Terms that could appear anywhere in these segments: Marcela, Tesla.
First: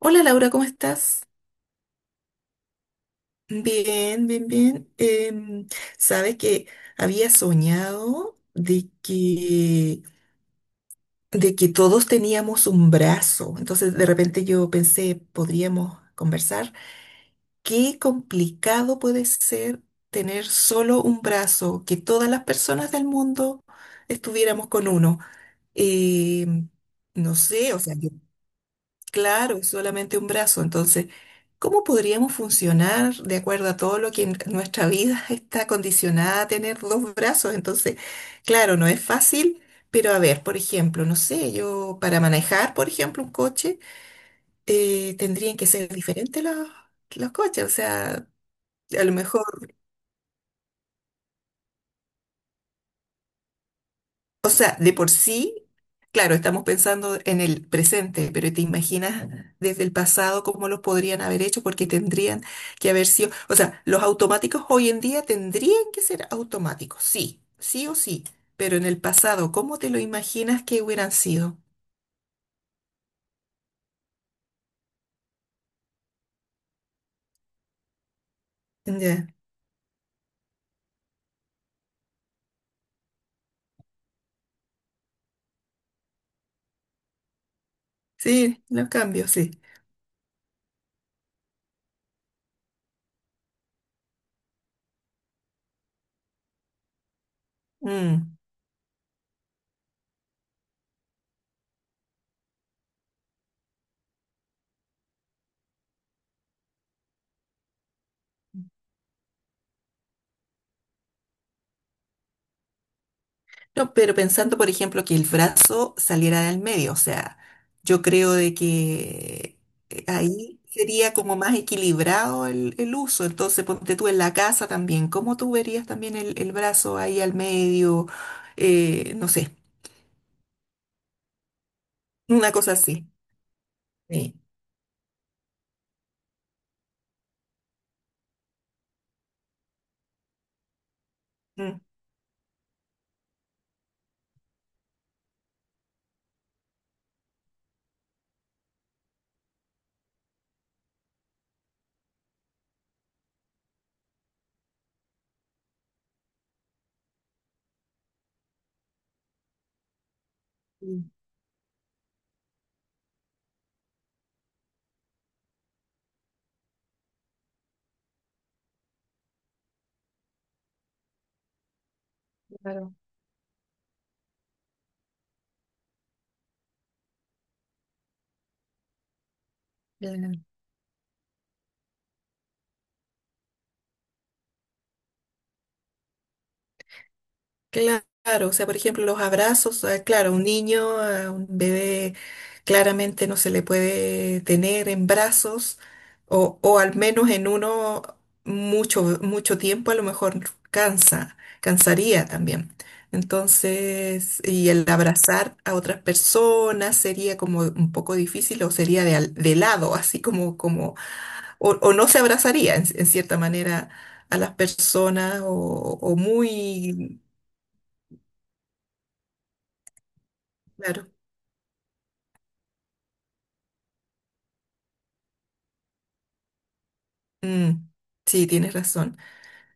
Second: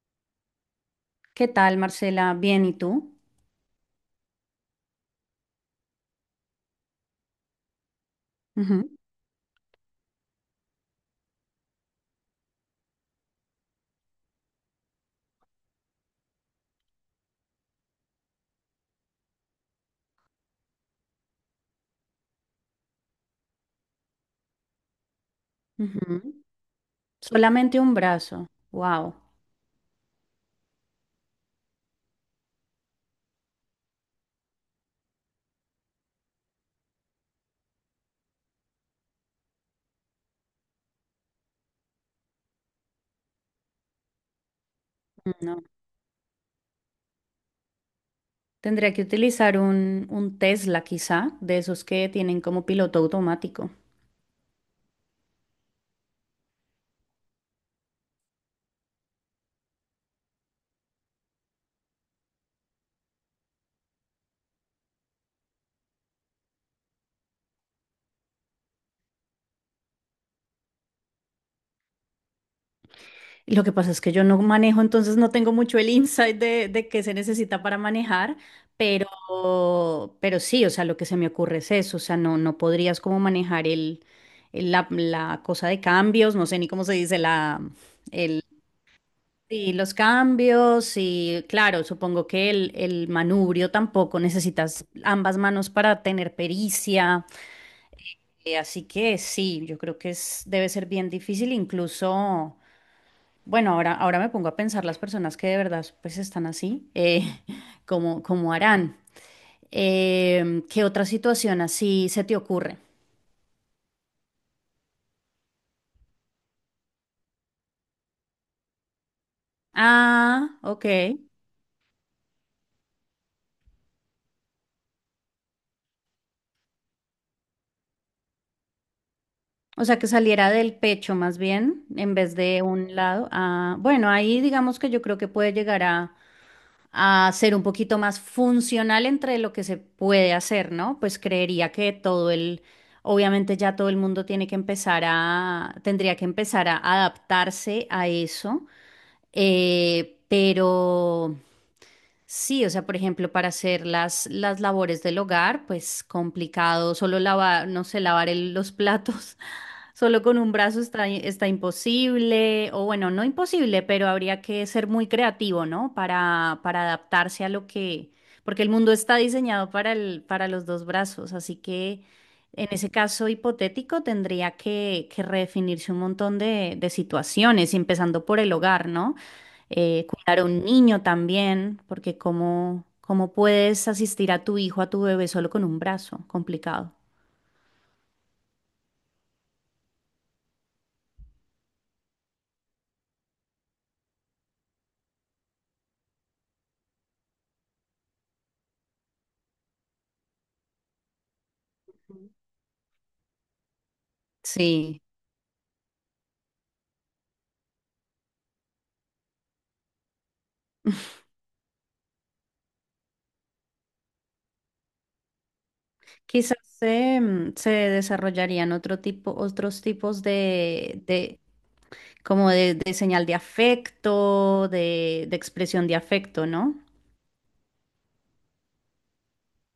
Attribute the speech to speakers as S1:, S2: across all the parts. S1: Hola Laura, ¿cómo estás?
S2: ¿Qué tal, Marcela? Bien, ¿y tú?
S1: Bien, bien, bien. Sabes que había soñado de
S2: Ujú,
S1: que, de que todos teníamos un brazo. Entonces de repente yo pensé, podríamos conversar. Qué complicado puede ser tener solo un brazo, que todas las personas del mundo estuviéramos con uno.
S2: ujú.
S1: Em, no sé, o
S2: Solamente un
S1: sea, yo...
S2: brazo. Wow.
S1: Claro, es solamente un brazo. Entonces, ¿cómo podríamos funcionar de acuerdo a todo lo que en nuestra vida está condicionada a tener dos brazos? Entonces, claro, no es fácil, pero a ver, por ejemplo, no sé, yo para manejar, por ejemplo, un coche, tendrían
S2: No.
S1: que ser diferentes los coches. O sea,
S2: Tendría que
S1: a lo
S2: utilizar
S1: mejor.
S2: un Tesla, quizá, de esos que tienen como piloto automático.
S1: O sea, de por sí, claro, estamos pensando en el presente, pero te imaginas desde el pasado cómo los podrían haber hecho, porque tendrían que haber sido, o sea, los automáticos hoy en día tendrían que ser automáticos, sí, sí o sí, pero en el pasado, ¿cómo te lo imaginas que hubieran sido?
S2: Y lo que pasa es que yo no manejo, entonces no tengo mucho el insight de qué se necesita para manejar, pero,
S1: Ya.
S2: pero sí, o sea, lo que se me ocurre es eso, o sea, no, no podrías como manejar la cosa de cambios, no sé ni cómo se dice, la...
S1: Sí, los cambios, sí.
S2: Sí, los cambios y claro, supongo que el manubrio tampoco necesitas ambas manos para tener pericia.
S1: Mm.
S2: Así que sí, yo creo que es, debe ser bien difícil, incluso, bueno, ahora me pongo a pensar las personas que de verdad pues están así, ¿cómo, cómo harán? ¿Qué otra situación así se te ocurre?
S1: No, pero pensando, por ejemplo, que el brazo saliera del medio, o sea, yo creo de que
S2: Ah,
S1: ahí
S2: ok.
S1: sería como más equilibrado el uso. Entonces, ponte tú en la casa también, ¿cómo tú verías también el brazo ahí al medio? No sé,
S2: O sea, que saliera del pecho más bien, en vez
S1: una
S2: de
S1: cosa
S2: un
S1: así.
S2: lado. Ah, bueno,
S1: Sí.
S2: ahí digamos que yo creo que puede llegar a ser un poquito más funcional entre lo que se puede hacer, ¿no? Pues creería
S1: Sí.
S2: que todo el, obviamente ya todo el mundo tiene que empezar a, tendría que empezar a adaptarse a eso, pero... Sí, o sea, por ejemplo, para hacer las labores del hogar, pues complicado, solo lavar, no sé, lavar los platos, solo con un brazo está,
S1: Mm.
S2: está imposible, o bueno, no imposible, pero habría que ser muy creativo, ¿no? Para adaptarse a lo que, porque el mundo está diseñado para el, para los dos brazos, así que
S1: Sí,
S2: en ese
S1: claro.
S2: caso hipotético tendría que redefinirse un montón de situaciones, empezando por el hogar, ¿no? Cuidar a un niño también, porque cómo, cómo puedes asistir a tu hijo, a tu bebé solo con un brazo, complicado.
S1: Claro, o sea, por ejemplo, los abrazos, claro, un niño, a un bebé claramente no se le puede tener en brazos o al menos en uno mucho, mucho tiempo, a lo mejor cansa, cansaría también. Entonces, y el
S2: Sí,
S1: abrazar a otras personas sería como un poco difícil o sería de, al- de lado, así como, como, o no se abrazaría en cierta manera a las personas o
S2: quizás se,
S1: muy...
S2: se desarrollarían otro tipo, otros tipos
S1: Claro.
S2: de como de señal de afecto, de expresión de afecto, ¿no?
S1: Mm, sí, tienes razón.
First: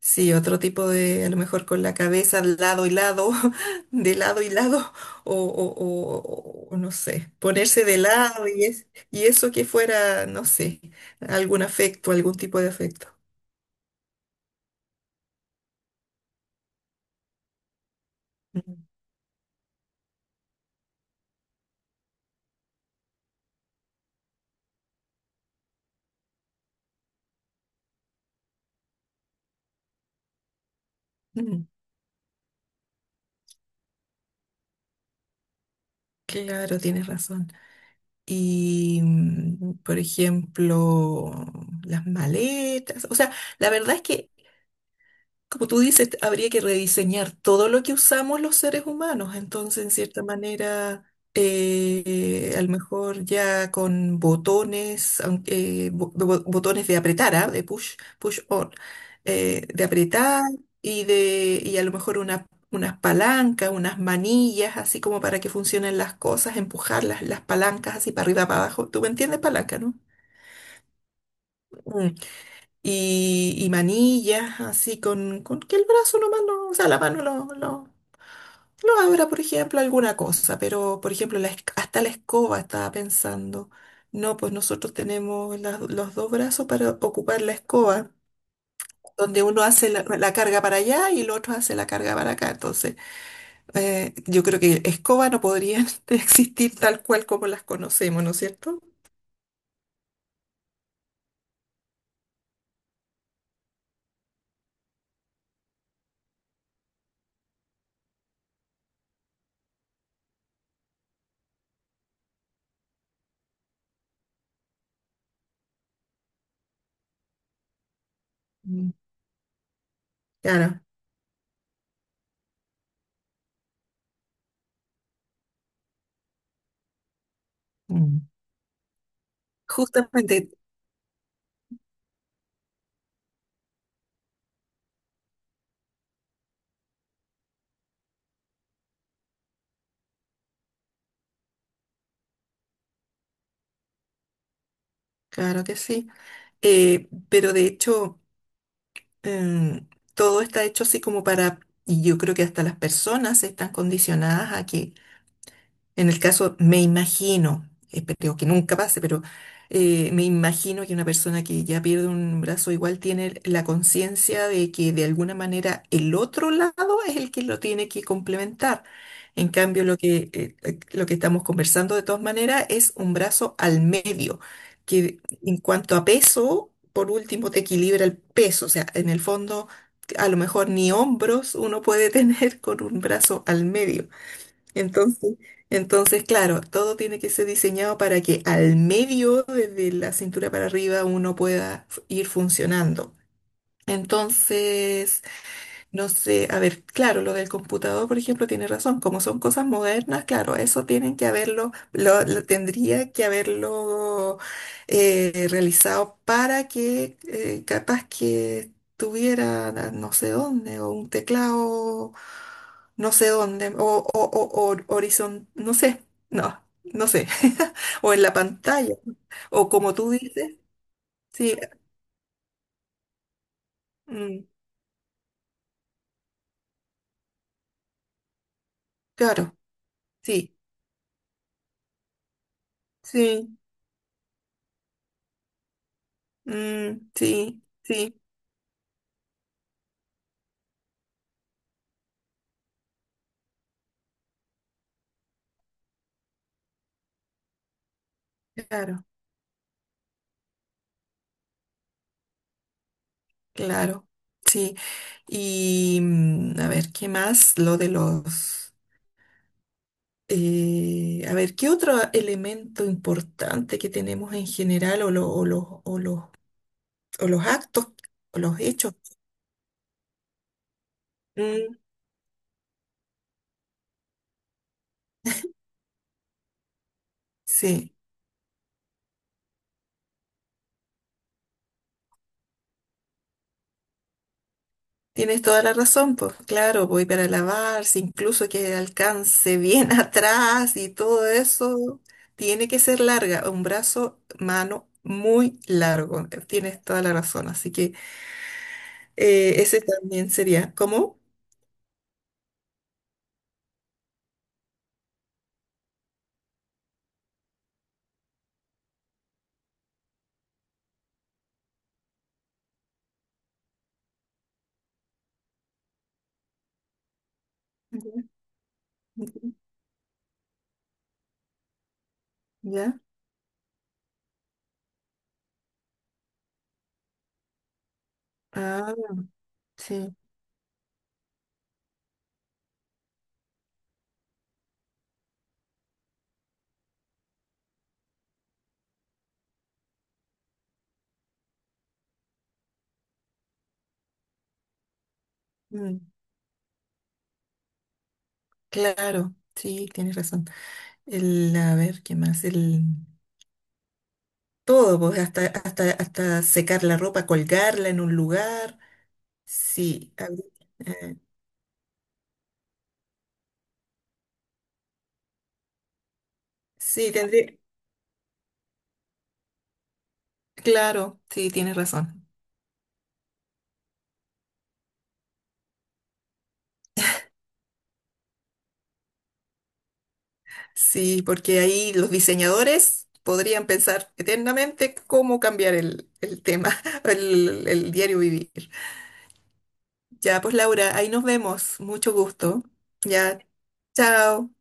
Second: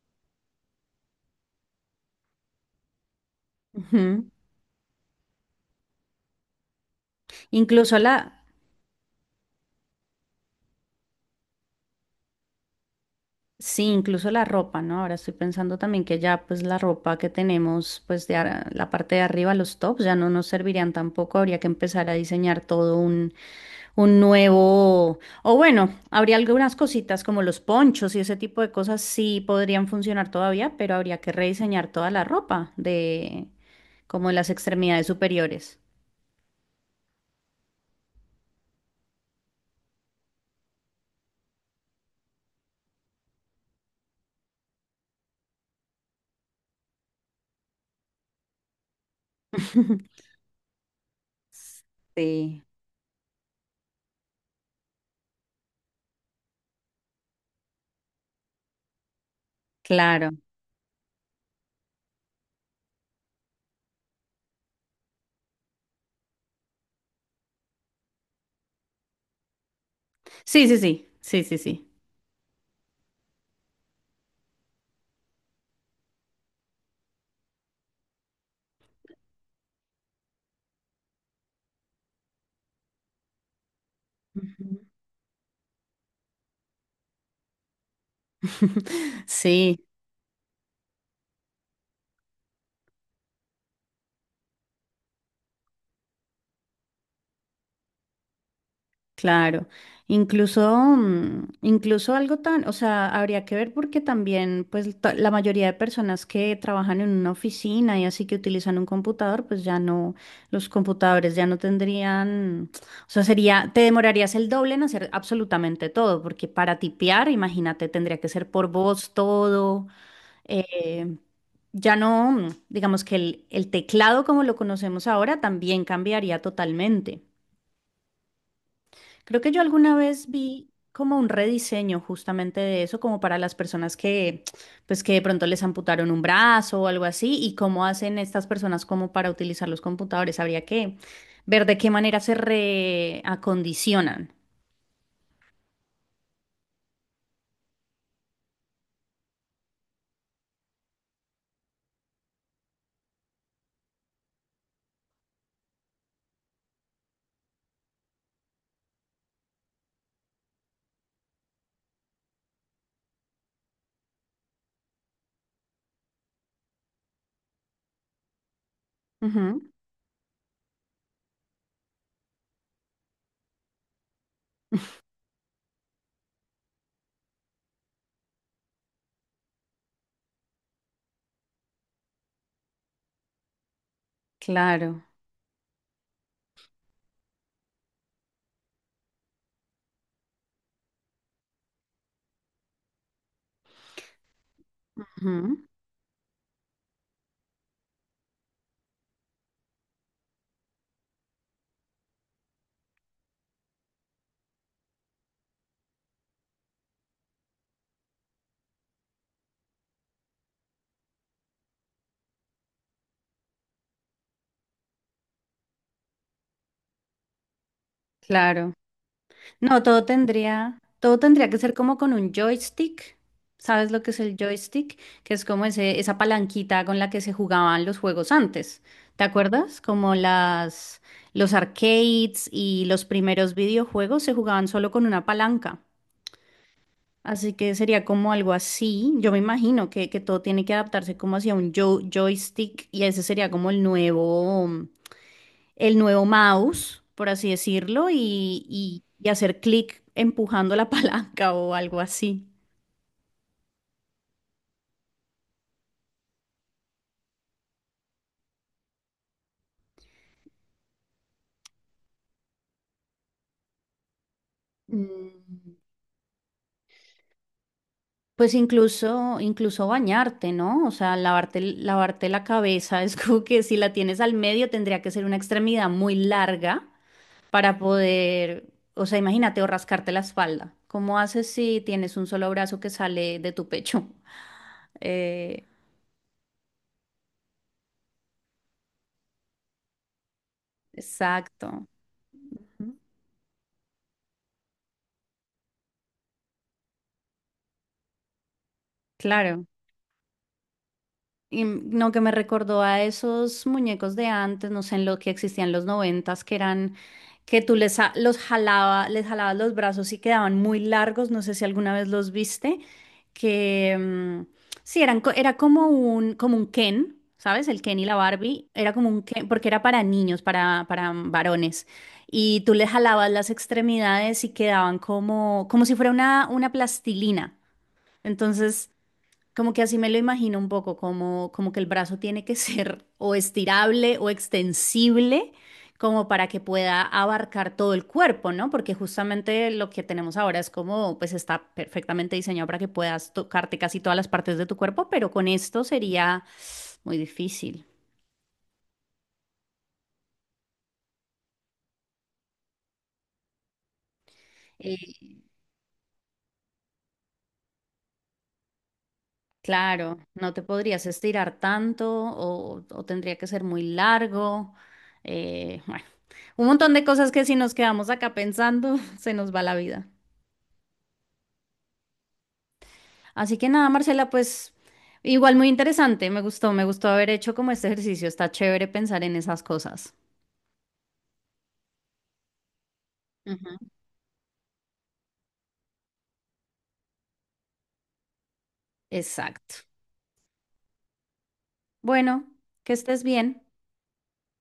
S1: Sí, otro tipo de, a lo mejor con la cabeza al lado y lado, de
S2: Ujú.
S1: lado y lado, o no sé, ponerse de
S2: Incluso la...
S1: lado y, es, y eso que fuera, no sé, algún afecto, algún tipo de afecto.
S2: Sí, incluso la ropa, ¿no? Ahora estoy pensando también que ya pues la ropa que tenemos pues de ar-
S1: Mm,
S2: la parte de arriba, los tops, ya no nos servirían tampoco, habría que empezar a diseñar todo un nuevo, o bueno, habría algunas cositas como los ponchos y ese tipo de cosas sí podrían funcionar todavía, pero habría que
S1: mm,
S2: rediseñar toda la ropa de como las extremidades superiores.
S1: claro, tienes razón. Y, por ejemplo, las maletas, o sea, la verdad es que... Como tú dices, habría que rediseñar todo lo que usamos los seres humanos. Entonces, en cierta manera, a
S2: Sí,
S1: lo mejor ya con botones, aunque, bo- bo- botones de apretar, ¿ah? De push, push on, de
S2: claro.
S1: apretar y de, y a lo mejor una- unas palancas, unas manillas, así como para que funcionen las cosas, empujar las palancas así para arriba, para abajo. ¿Tú me entiendes, palanca, no?
S2: Sí, sí, sí, sí, sí, sí.
S1: Y, y manillas, así con que el brazo nomás no, o sea, la mano lo abra, por ejemplo, alguna cosa, pero por ejemplo, la esc- hasta la escoba estaba pensando. No, pues
S2: Ujú.
S1: nosotros tenemos las- los dos brazos para ocupar la escoba, donde uno
S2: Sí.
S1: hace la, la carga para allá y el otro hace la carga para acá. Entonces, yo creo que escoba no podrían existir tal cual como las conocemos, ¿no es cierto?
S2: Claro, incluso, incluso algo tan, o sea, habría que ver porque también, pues, ta- la mayoría de personas que trabajan en una oficina y así que utilizan un computador, pues ya no, los computadores ya no tendrían, o sea, sería, te demorarías el doble en hacer absolutamente todo, porque para tipear, imagínate, tendría que ser por
S1: Mm.
S2: voz todo,
S1: Claro.
S2: eh, ya no, digamos que el teclado como lo conocemos ahora también cambiaría totalmente.
S1: Mm.
S2: Creo que yo alguna vez
S1: Justamente,
S2: vi como un rediseño justamente de eso, como para las personas que, pues que de pronto les amputaron un brazo o algo así, y cómo hacen estas personas como para utilizar los computadores. Habría que ver de qué manera se reacondicionan.
S1: claro que sí. Pero de hecho. em, Todo está hecho así como para, y yo creo que hasta las personas están condicionadas a que en el caso, me imagino, espero que nunca pase, pero me imagino que una persona que ya pierde un brazo igual tiene la conciencia de que de alguna manera el otro lado es el que lo tiene que complementar. En
S2: Ujú,
S1: cambio, lo que estamos conversando de todas maneras es un brazo al medio, que en cuanto a peso, por último, te equilibra el peso. O sea, en el fondo, a lo mejor ni hombros uno puede tener con un brazo al medio.
S2: claro,
S1: Entonces, entonces, claro, todo tiene que ser diseñado para que al medio, desde la cintura para arriba, uno pueda f- ir funcionando. Entonces,
S2: ujú,
S1: no sé, a ver, claro, lo del computador, por ejemplo, tiene razón. Como son cosas modernas, claro, eso tienen que haberlo, lo tendría que haberlo realizado para que capaz que tuviera na- no sé dónde, o un teclado, no sé dónde, o horizon, no sé, no, no sé, o en la
S2: claro.
S1: pantalla, o
S2: No,
S1: como tú dices,
S2: todo tendría
S1: sí,
S2: que ser como con un joystick. ¿Sabes lo que es el
S1: mm,
S2: joystick? Que es como ese, esa palanquita con la que se jugaban los juegos antes. ¿Te
S1: claro,
S2: acuerdas? Como
S1: sí,
S2: las, los arcades y los primeros
S1: sí,
S2: videojuegos se jugaban solo con una palanca.
S1: mm,
S2: Así
S1: sí,
S2: que sería
S1: sí.
S2: como algo así. Yo me imagino que todo tiene que adaptarse como hacia un joystick y ese sería como el nuevo mouse, por así decirlo, y,
S1: Claro,
S2: y hacer clic empujando la palanca o algo así.
S1: claro, sí. Y a ver, ¿qué más? Lo de los... A ver, ¿qué otro elemento importante que tenemos en general o, lo- o los,
S2: Mm.
S1: o los actos o
S2: Pues
S1: los hechos?
S2: incluso, incluso bañarte, ¿no? O sea, lavarte,
S1: Mm,
S2: lavarte la cabeza. Es como que si la tienes al medio tendría que ser una extremidad muy larga para
S1: sí,
S2: poder, o sea, imagínate, o rascarte la espalda. ¿Cómo haces si tienes un solo brazo que sale de tu pecho?
S1: tienes toda
S2: Eh,
S1: la razón, pues claro, voy para lavarse, incluso que alcance bien atrás y todo
S2: exacto.
S1: eso, tiene que ser larga, un brazo, mano muy largo, tienes toda la razón, así que...
S2: Claro.
S1: ese también sería, ¿cómo?
S2: Y no, que me recordó a esos muñecos de antes, no sé, en lo que existían en los noventas, que eran, que tú los jalaba, les jalabas los brazos y quedaban muy largos, no sé si alguna vez los viste, que sí, eran, era como un Ken, ¿sabes? El Ken y
S1: Ujú,
S2: la Barbie, era como un
S1: ujú.
S2: Ken, porque era para niños, para varones. Y tú les
S1: ¿Ya?
S2: jalabas las extremidades y quedaban como, como si fuera una plastilina. Entonces...
S1: Ah,
S2: Como que así me
S1: sí.
S2: lo imagino un poco, como, como que el brazo tiene que ser o estirable o extensible, como para que pueda abarcar todo el cuerpo, ¿no? Porque justamente lo que tenemos ahora es como, pues está perfectamente diseñado para que puedas tocarte casi todas las partes de tu cuerpo, pero con esto
S1: Mm,
S2: sería muy difícil.
S1: claro, sí, tienes razón. El, a ver, ¿qué más? El todo, pues,
S2: Eh,
S1: hasta, hasta, hasta secar la ropa, colgarla en un lugar. Sí,
S2: claro,
S1: habría-
S2: no te podrías
S1: eh,
S2: estirar tanto o tendría que ser muy largo. Bueno, un montón de
S1: sí,
S2: cosas que
S1: tendría.
S2: si nos quedamos acá pensando, se nos va la vida.
S1: Claro, sí, tienes razón.
S2: Así que nada, Marcela, pues igual muy interesante, me gustó haber hecho como este ejercicio, está chévere pensar en esas cosas.
S1: Sí, porque ahí los diseñadores podrían
S2: Ujú.
S1: pensar eternamente cómo cambiar el tema, el diario vivir.
S2: Exacto.
S1: Ya, pues Laura, ahí nos vemos. Mucho
S2: Bueno,
S1: gusto.
S2: que estés
S1: Ya,
S2: bien.
S1: chao.